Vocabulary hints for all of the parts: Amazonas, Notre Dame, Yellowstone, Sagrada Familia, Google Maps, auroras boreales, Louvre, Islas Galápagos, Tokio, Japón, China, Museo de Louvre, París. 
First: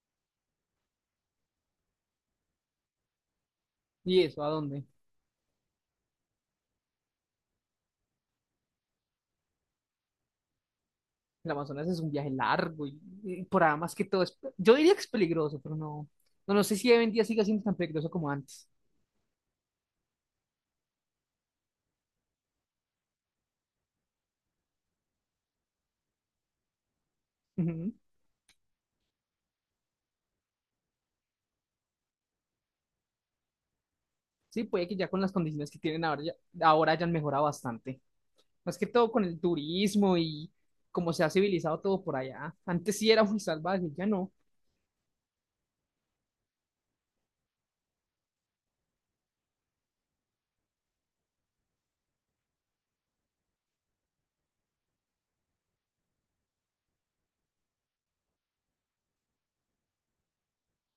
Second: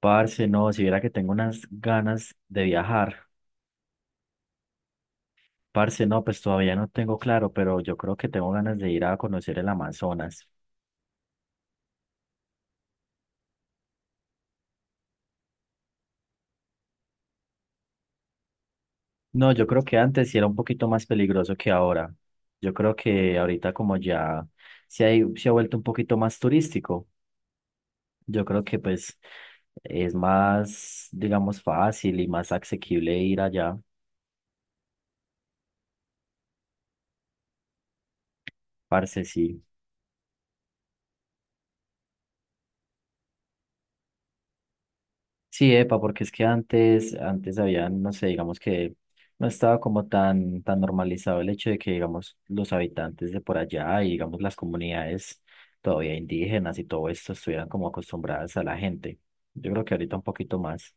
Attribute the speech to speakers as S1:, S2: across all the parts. S1: Parce, no, si viera que tengo unas ganas de viajar.
S2: ¿Y eso a dónde?
S1: Parce, no, pues todavía no tengo claro, pero yo creo que tengo ganas de ir a conocer el Amazonas.
S2: El Amazonas es un viaje largo y por ahí más que todo es, yo diría que es peligroso, pero no sé si hoy en día siga siendo tan peligroso como antes.
S1: No, yo creo que antes sí era un poquito más peligroso que ahora. Yo creo que ahorita como ya se ha vuelto un poquito más turístico,
S2: Ujú.
S1: yo creo que pues es más, digamos, fácil y más asequible ir allá.
S2: Sí, puede que ya con las condiciones que tienen ahora, ya, ahora hayan mejorado bastante. Más que todo
S1: Parce,
S2: con el
S1: sí.
S2: turismo y cómo se ha civilizado todo por allá. Antes sí era muy salvaje, ya no.
S1: Sí, epa, porque es que antes había, no sé, digamos que no estaba como tan normalizado el hecho de que, digamos, los habitantes de por allá y, digamos, las comunidades todavía indígenas y todo esto estuvieran como acostumbradas a la gente. Yo creo que ahorita un poquito más.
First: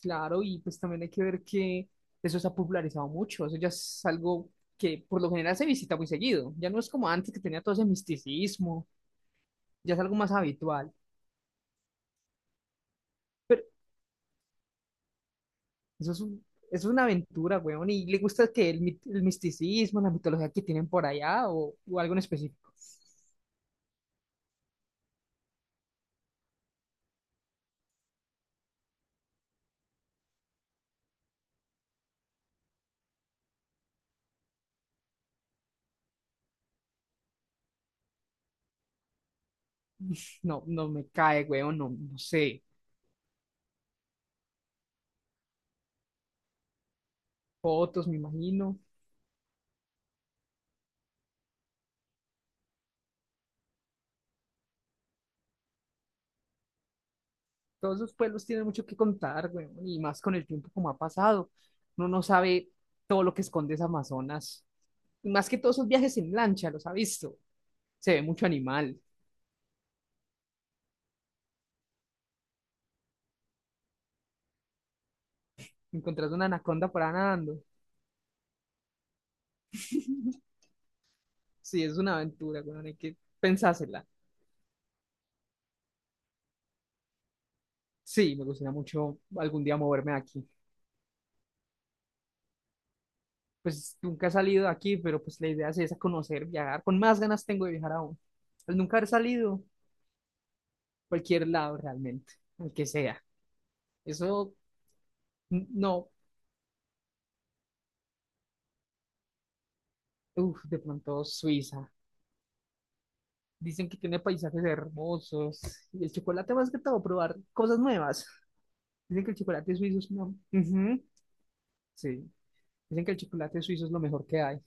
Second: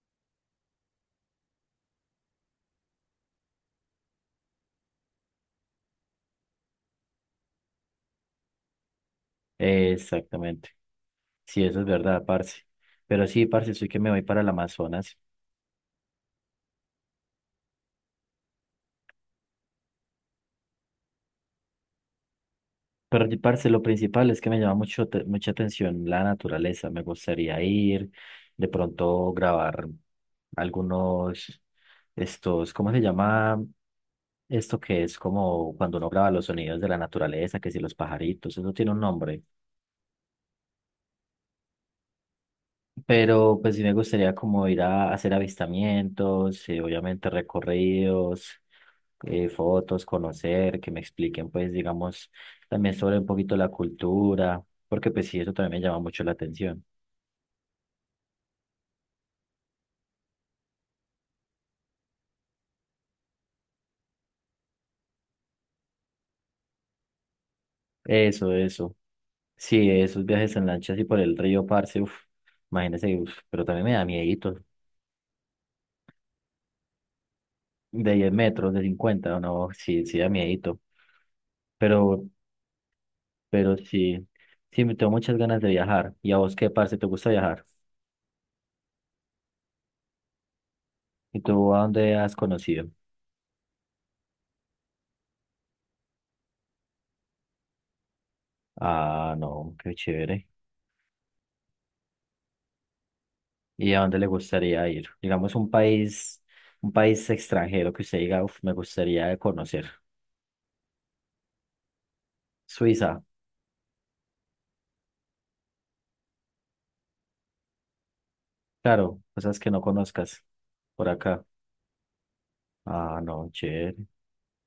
S2: Claro, y pues también hay que ver que eso se ha popularizado mucho. Eso ya es algo que por lo general se visita muy seguido. Ya no es como antes que tenía todo ese misticismo, ya es algo más
S1: Exactamente.
S2: habitual.
S1: Sí, eso es verdad, parce. Pero sí, parce, soy que me voy para el Amazonas.
S2: Eso es un- es una aventura, weón. ¿Y le gusta que el misticismo, la mitología que tienen por allá o algo en específico?
S1: Pero, parce, lo principal es que me llama mucho, te- mucha atención la naturaleza. Me gustaría ir, de pronto grabar algunos, estos, ¿cómo se llama? Esto que es como cuando uno graba los sonidos de la naturaleza, que si los pajaritos, eso tiene un nombre.
S2: No, no me cae, weón. No, no sé.
S1: Pero pues sí me gustaría como ir a hacer avistamientos, obviamente
S2: Fotos, me
S1: recorridos,
S2: imagino.
S1: fotos, conocer, que me expliquen pues digamos también sobre un poquito la cultura, porque pues sí, eso también me llama mucho la atención.
S2: Todos esos pueblos tienen mucho que contar, weón. Y más con el tiempo como ha pasado. Uno no sabe todo lo que esconde ese Amazonas. Y más que todos esos viajes en lancha, los ha visto. Se ve mucho
S1: Eso, eso.
S2: animal.
S1: Sí, esos viajes en lancha así por el río. Parce, uf, imagínese, uf, pero también me da miedito.
S2: Encontrás una anaconda por ahí nadando.
S1: De 10 metros, de 50, no, sí, sí da miedito.
S2: Sí, es una
S1: Pero,
S2: aventura, weón. Hay que
S1: pero
S2: pensársela.
S1: sí, sí, me tengo muchas ganas de viajar. ¿Y a vos qué, parce, te gusta viajar?
S2: Sí, me gustaría mucho algún día moverme de aquí.
S1: ¿Y tú a dónde has conocido?
S2: Pues nunca he salido de aquí, pero pues la idea sí es esa, conocer, viajar. Con más ganas tengo de viajar aún. Al nunca haber
S1: Ah,
S2: salido,
S1: no, qué chévere.
S2: cualquier lado realmente, al que sea.
S1: ¿Y a dónde le
S2: Eso,
S1: gustaría ir? Digamos
S2: n- no,
S1: un país extranjero que usted diga: "Uf, me gustaría conocer".
S2: uff, de pronto Suiza.
S1: Suiza,
S2: Dicen que tiene paisajes hermosos. Y el chocolate más que todo, probar cosas nuevas.
S1: claro,
S2: Dicen que el
S1: cosas que
S2: chocolate
S1: no
S2: suizo es no.
S1: conozcas
S2: Ujú.
S1: por acá.
S2: Sí. Dicen que el
S1: Ah, no,
S2: chocolate suizo es
S1: chévere.
S2: lo mejor que hay.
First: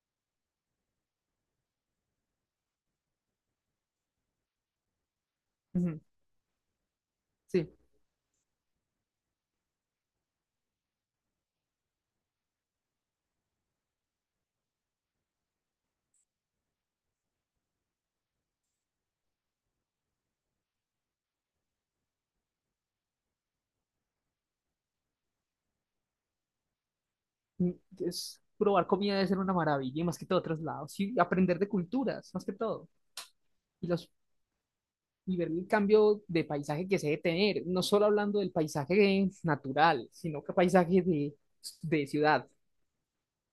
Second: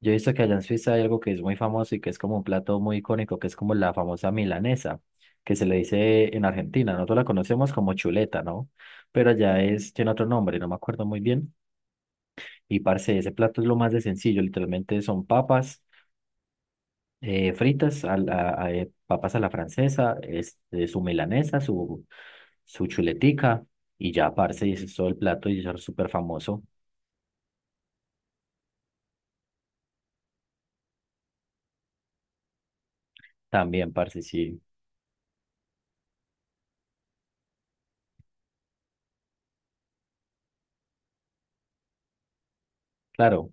S1: Yo he visto que allá en Suiza hay algo que es muy famoso y que es como un plato muy icónico, que es como la famosa milanesa, que se le
S2: Ujú.
S1: dice en Argentina. Nosotros la
S2: Sí.
S1: conocemos como chuleta, ¿no? Pero allá es, tiene otro nombre, no me acuerdo muy bien. Y parce, ese plato es lo más de sencillo, literalmente son papas fritas, papas a la francesa, este, su milanesa, su chuletica y ya, parce, y ese es todo el plato y eso es súper famoso
S2: Mm. Es, probar comida debe ser una maravilla, y más que todo otros lados. Y aprender de culturas, más que todo. Y
S1: también,
S2: los
S1: parce, sí,
S2: y ver el cambio de paisaje que se debe tener, no solo hablando del paisaje natural, sino que paisaje de ciudad,
S1: claro,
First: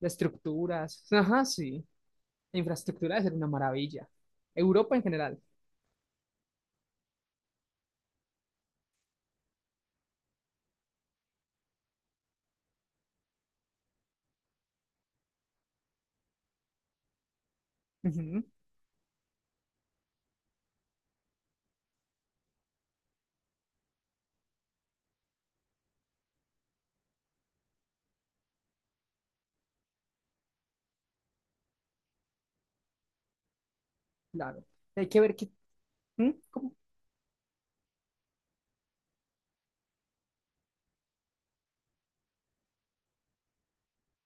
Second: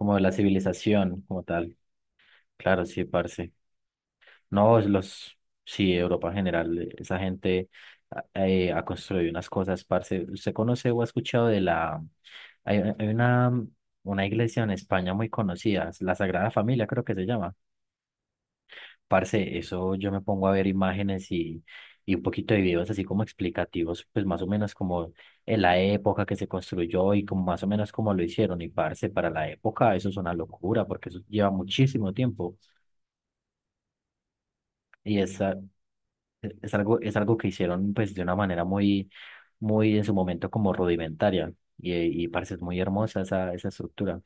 S2: las
S1: de la
S2: estructuras,
S1: civilización como
S2: ajá,
S1: tal,
S2: sí, la
S1: claro, sí,
S2: infraestructura debe ser una
S1: parce.
S2: maravilla.
S1: No, es
S2: Europa en
S1: los,
S2: general,
S1: sí, Europa en general, esa gente ha construido unas cosas, parce. ¿Usted conoce o ha escuchado de la, hay, hay una, una iglesia en España muy conocida, la Sagrada Familia creo que se llama?
S2: ujú,
S1: Parce, eso yo me pongo a ver imágenes y un poquito de videos así como explicativos, pues más o menos como en la época que se construyó y como más o menos como lo hicieron. Y parce, para la época eso es una locura porque eso lleva muchísimo tiempo.
S2: claro. Hay
S1: Y
S2: que ver que,
S1: esa,
S2: ¿mm?
S1: es
S2: ¿Cómo?
S1: algo, es algo que hicieron pues de una manera muy, muy en su momento como rudimentaria y, y parece muy hermosa esa estructura.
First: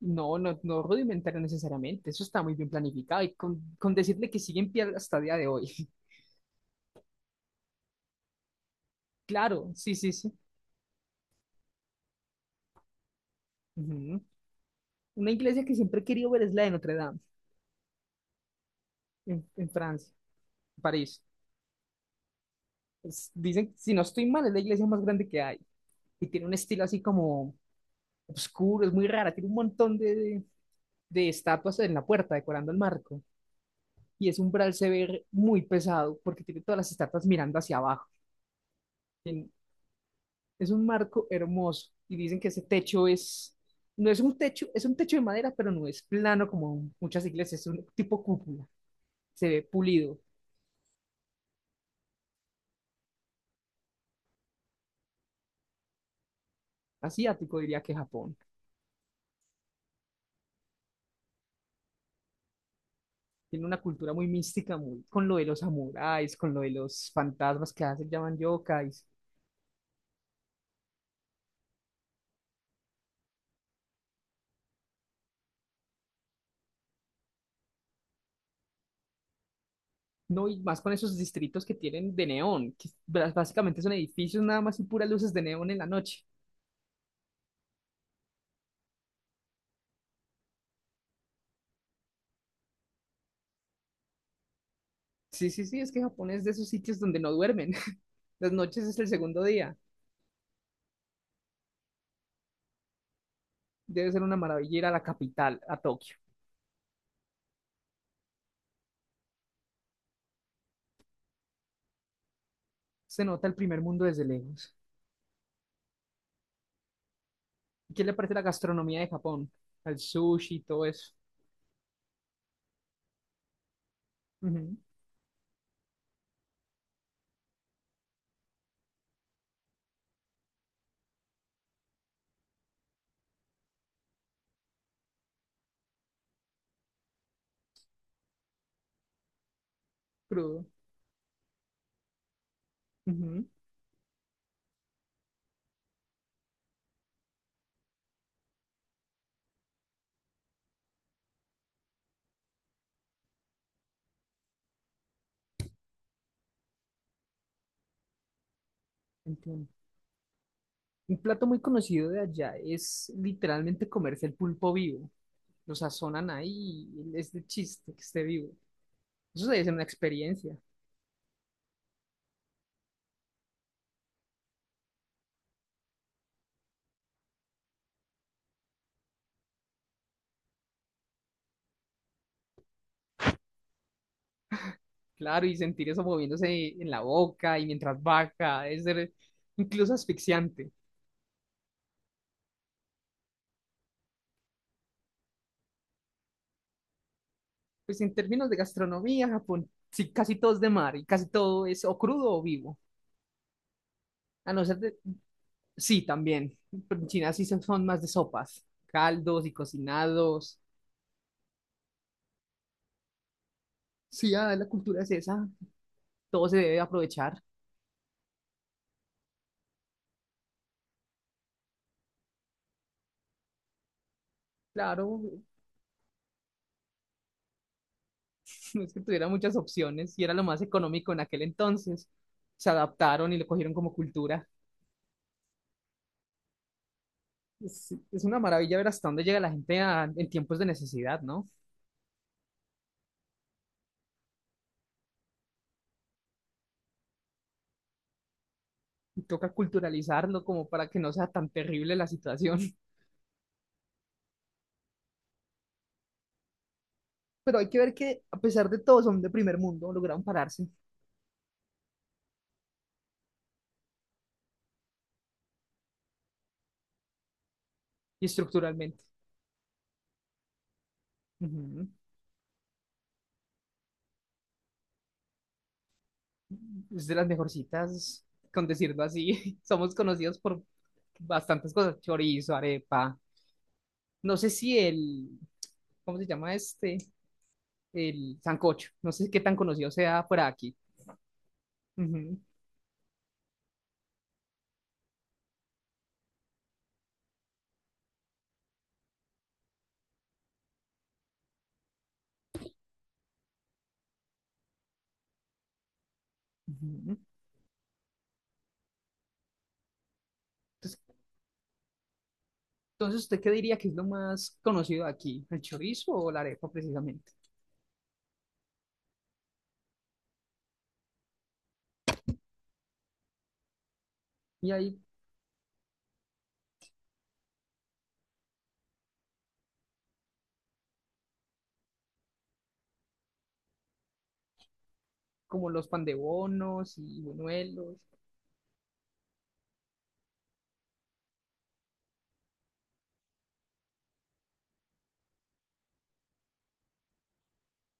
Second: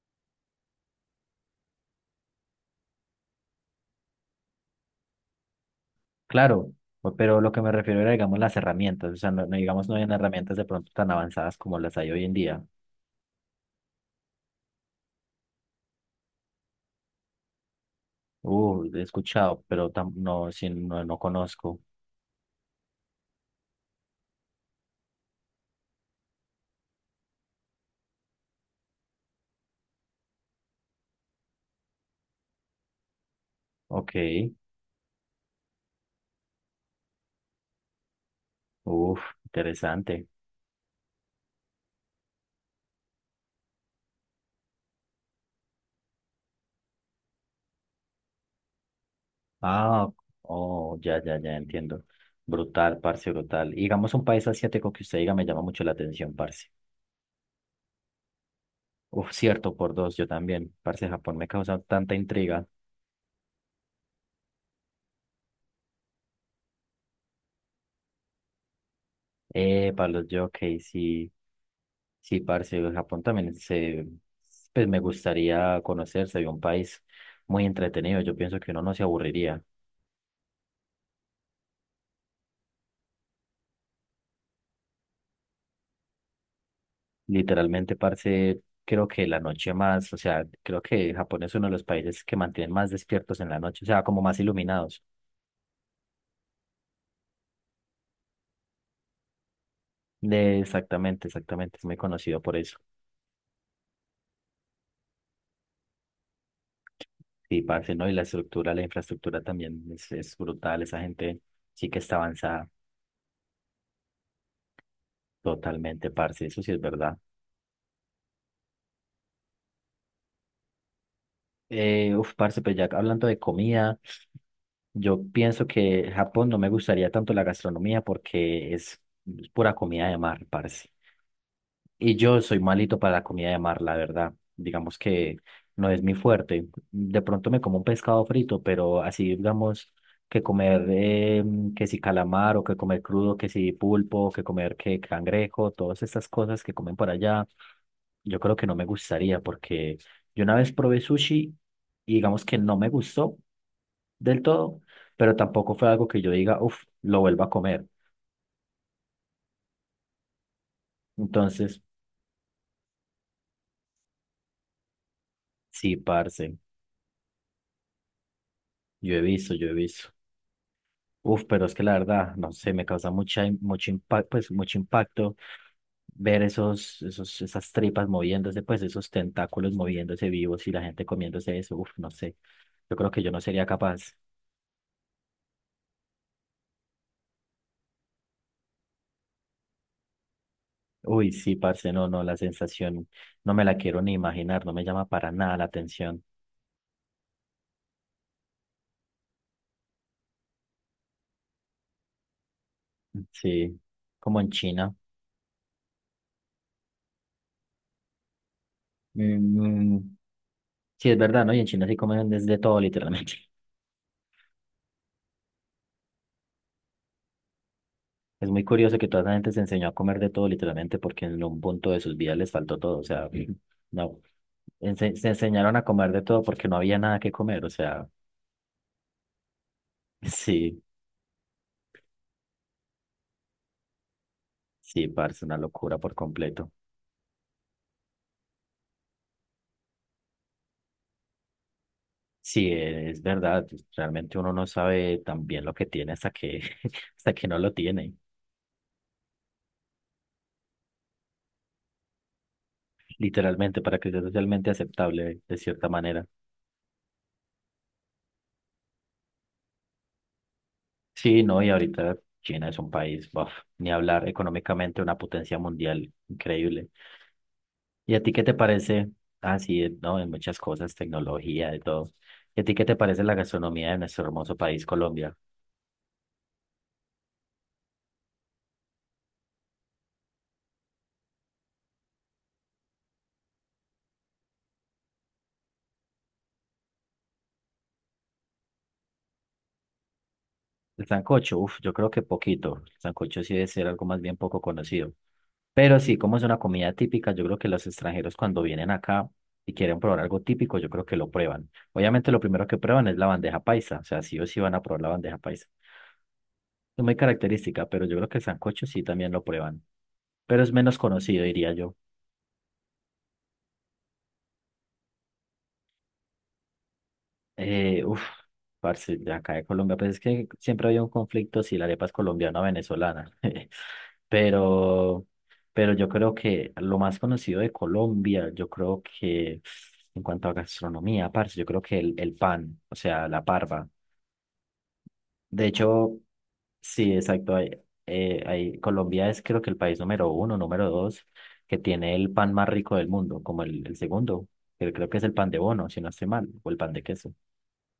S2: No, no, no rudimentario necesariamente, eso está muy bien planificado y con decirle que sigue en pie hasta el día de hoy.
S1: Claro, pero lo que me refiero era, digamos, las herramientas, o sea, no, no,
S2: Claro,
S1: digamos, no
S2: sí,
S1: hay
S2: sí, sí.
S1: herramientas de pronto tan avanzadas como las hay hoy en día.
S2: Ujú. Una iglesia que siempre he querido ver es la de Notre Dame,
S1: He
S2: en,
S1: escuchado,
S2: en
S1: pero
S2: Francia,
S1: no, sí,
S2: en
S1: no, no
S2: París.
S1: conozco.
S2: Dicen, si no estoy mal, es la iglesia más grande que hay. Y tiene un estilo así como oscuro, es muy rara. Tiene un montón de estatuas en la puerta decorando el marco.
S1: Ok,
S2: Y ese umbral se ve muy pesado porque tiene todas las estatuas mirando hacia abajo.
S1: uf,
S2: Tien-
S1: interesante.
S2: es un marco hermoso. Y dicen que ese techo es, no es un techo, es un techo de madera, pero no es plano como muchas iglesias, es un tipo cúpula. Se ve
S1: Ah,
S2: pulido.
S1: oh, ya, ya, ya entiendo. Brutal, parce, brutal. Y digamos, un país asiático que usted diga me llama mucho la atención, parce.
S2: Asiático diría que Japón.
S1: Uf, cierto, por dos, yo también. Parce, Japón me causa tanta intriga.
S2: Tiene una cultura muy mística, muy con lo de los samuráis, con lo de los fantasmas que hacen, llaman yokais.
S1: Para los jockeys, sí, sí, parce, Japón también se, pues me gustaría conocer, sería un país muy entretenido. Yo pienso que uno no se aburriría.
S2: No, y más con esos distritos que tienen de neón, que básicamente son edificios nada más y puras luces de neón en la noche.
S1: Literalmente, parce, creo que la noche más, o sea, creo que Japón es uno de los países que mantienen más despiertos en la noche, o sea, como más iluminados.
S2: Sí, sí, sí, es que Japón es de esos sitios donde no duermen. Las noches es el segundo día.
S1: De, exactamente, exactamente, es muy conocido por eso.
S2: Debe ser una maravilla ir a la capital, a Tokio.
S1: Sí, parce, ¿no? Y la estructura, la infraestructura también es brutal, esa gente sí que está avanzada.
S2: Se nota el primer mundo desde lejos.
S1: Totalmente, parce, eso sí es verdad.
S2: ¿Qué le parece la gastronomía de Japón? El sushi y todo eso.
S1: Uf, parce, pues ya hablando de comida,
S2: Ujú.
S1: yo pienso que Japón no me gustaría tanto la gastronomía porque es pura comida de mar, parce. Y yo soy malito para la comida de mar, la verdad. Digamos que no es mi fuerte. De pronto me como un pescado frito, pero así digamos que
S2: Crudo.
S1: comer que si calamar o que comer crudo,
S2: Ujú.
S1: que si pulpo, que comer que cangrejo, todas estas cosas que comen por allá. Yo creo que no me gustaría porque yo una vez probé sushi y digamos que no me gustó del todo, pero tampoco fue algo que yo diga, uff, lo vuelvo a comer.
S2: Entiendo. Un plato muy
S1: Entonces,
S2: conocido de allá es literalmente comerse el pulpo vivo. Lo
S1: sí,
S2: sazonan
S1: parce,
S2: ahí y es de chiste que esté vivo.
S1: yo he
S2: Eso
S1: visto,
S2: debe
S1: yo
S2: ser
S1: he
S2: una
S1: visto.
S2: experiencia,
S1: Uf, pero es que la verdad, no sé, me causa mucha, mucho impacto, pues mucho impacto ver esas tripas moviéndose, pues esos tentáculos moviéndose vivos y la gente comiéndose eso. Uf, no sé. Yo creo que yo no sería capaz.
S2: claro, y sentir eso moviéndose en la boca y mientras baja, debe ser incluso asfixiante.
S1: Uy, sí, parce, no, no, la sensación no me la quiero ni imaginar, no me llama para nada la atención.
S2: Pues en términos de gastronomía, Japón, sí, casi todo es de mar y casi todo es o crudo o vivo.
S1: Sí, como en
S2: A no ser
S1: China.
S2: de... Sí, también. Pero en China sí son más de sopas, caldos y
S1: Mm, mm,
S2: cocinados.
S1: sí, es verdad, ¿no? Y en China sí comen desde todo, literalmente.
S2: Sí, ah, la cultura es esa, todo se debe aprovechar.
S1: Es muy curioso que toda esa gente se enseñó a comer de todo, literalmente, porque en un punto de sus vidas les faltó todo. O sea, no,
S2: Claro.
S1: se enseñaron a comer de todo porque no había nada que comer. O sea,
S2: No es que tuviera muchas opciones y era lo más
S1: sí,
S2: económico en aquel entonces. Se adaptaron y lo cogieron como cultura.
S1: sí, parce, una locura por completo.
S2: Es una maravilla ver hasta dónde llega la gente en tiempos de necesidad, ¿no?
S1: Sí, es verdad, realmente uno no sabe tan bien lo que tiene hasta que, hasta que no lo tiene,
S2: Y toca culturalizarlo como para que no sea tan terrible la situación.
S1: literalmente, para que sea socialmente aceptable de cierta manera.
S2: Pero hay que ver que a pesar de todo son de primer mundo, lograron pararse
S1: Sí, no, y ahorita China es un país, buf, ni hablar económicamente, una potencia mundial increíble. ¿Y a
S2: y
S1: ti qué te
S2: estructuralmente.
S1: parece? Ah, sí, no, en muchas cosas, tecnología, de
S2: Ujú.
S1: todo. ¿Y a ti qué te parece la gastronomía de nuestro hermoso país, Colombia?
S2: Es de las mejorcitas, con decirlo así. Somos conocidos por bastantes cosas, chorizo, arepa. No sé si el, ¿cómo se llama este? El sancocho. No sé qué tan conocido sea fuera de aquí.
S1: El sancocho, uf, yo creo que
S2: Ujú,
S1: poquito. El sancocho sí debe ser algo más bien poco conocido. Pero sí, como es una comida típica, yo creo que los extranjeros cuando vienen acá y quieren probar algo típico, yo creo que lo prueban. Obviamente lo primero que prueban es la bandeja paisa, o sea, sí o sí van a probar la bandeja paisa. Es muy
S2: ujú.
S1: característica, pero yo creo que el sancocho sí también lo prueban, pero es menos
S2: Entonces,
S1: conocido, diría yo.
S2: entonces, ¿usted qué diría que es lo más conocido de aquí? ¿El chorizo o la arepa precisamente?
S1: Uf, parce, de acá de Colombia, pues es que siempre había un conflicto si la arepa es colombiana o venezolana.
S2: Y hay
S1: Pero, pero yo creo que lo más conocido de Colombia, yo creo que en cuanto a gastronomía, parce, yo creo que el pan, o sea, la parva. De
S2: como los
S1: hecho,
S2: pandebonos
S1: sí,
S2: y
S1: exacto. Hay,
S2: buñuelos.
S1: Colombia es creo que el país número uno, número dos, que tiene el pan más rico del mundo, como el segundo, que creo que es el pan de bono, si no estoy mal, o el pan de queso.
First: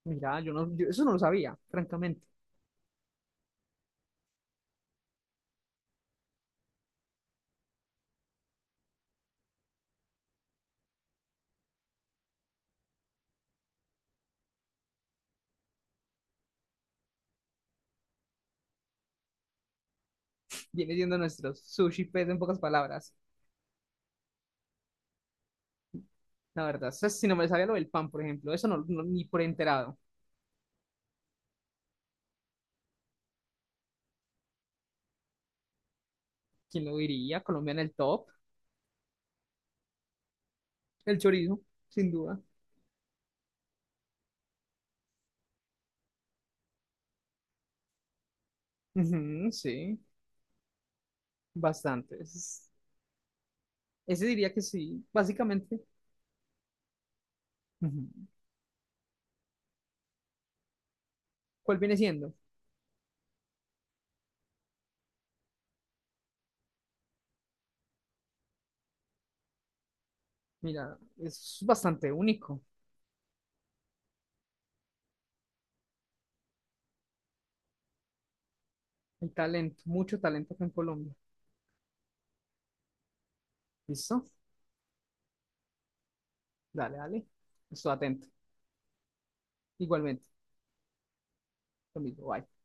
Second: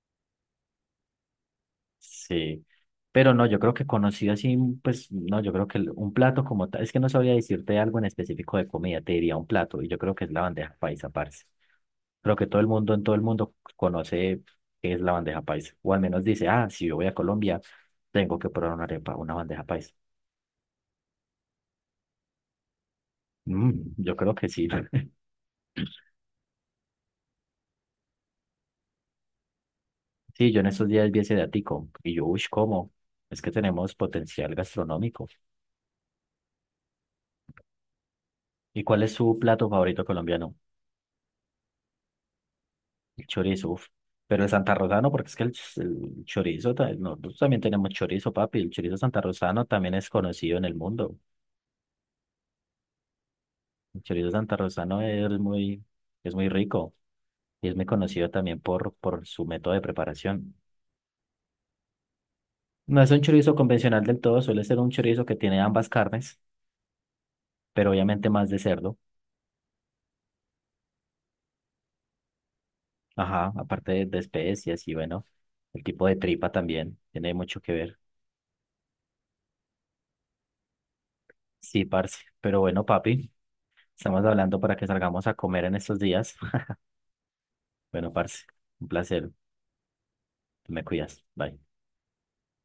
S2: Mira, yo no, yo eso no lo sabía, francamente.
S1: Sí, pero no, yo creo que conocido así, mm, pues no, yo creo que un plato como tal, es que no sabría decirte algo en específico de comida, te diría un plato, y yo creo que es la bandeja paisa, parce. Creo que todo el mundo en todo el mundo conoce qué es la bandeja paisa, o al menos dice, ah, si yo voy a Colombia, tengo que probar una arepa, una bandeja paisa.
S2: Viene siendo nuestros sushi pues en pocas palabras.
S1: Mm, yo creo que sí.
S2: La verdad, eso si no me sabía lo del pan, por ejemplo, eso ni por enterado.
S1: Sí, yo en estos días vi ese datico, y yo, uy, ¿cómo? Es que tenemos potencial gastronómico.
S2: ¿Quién lo diría? Colombia en el top.
S1: ¿Y cuál es su plato favorito colombiano?
S2: El chorizo, sin duda.
S1: El chorizo, uf. Pero el santarrosano, porque es que el chorizo, nosotros también tenemos chorizo, papi. El chorizo
S2: Ujú,
S1: santarrosano también
S2: sí,
S1: es conocido en el mundo.
S2: bastante.
S1: El
S2: Ese
S1: chorizo
S2: diría que
S1: santarrosano
S2: sí, básicamente.
S1: es muy rico y es muy
S2: Ujú.
S1: conocido también por su método de preparación.
S2: ¿Cuál viene siendo?
S1: No es un chorizo convencional del todo, suele ser un chorizo que tiene ambas carnes, pero obviamente más de cerdo.
S2: Mira, es bastante único.
S1: Ajá, aparte de especias y bueno, el tipo de tripa también tiene mucho que ver.
S2: Hay talento, mucho talento acá en Colombia.
S1: Sí, parce. Pero bueno, papi, estamos
S2: ¿Listo?
S1: hablando para que salgamos a comer en estos días.
S2: Dale, dale. Estoy
S1: Bueno,
S2: atento.
S1: parce, un placer.
S2: Igualmente,
S1: Me cuidas. Bye.
S2: lo mismo. Bye.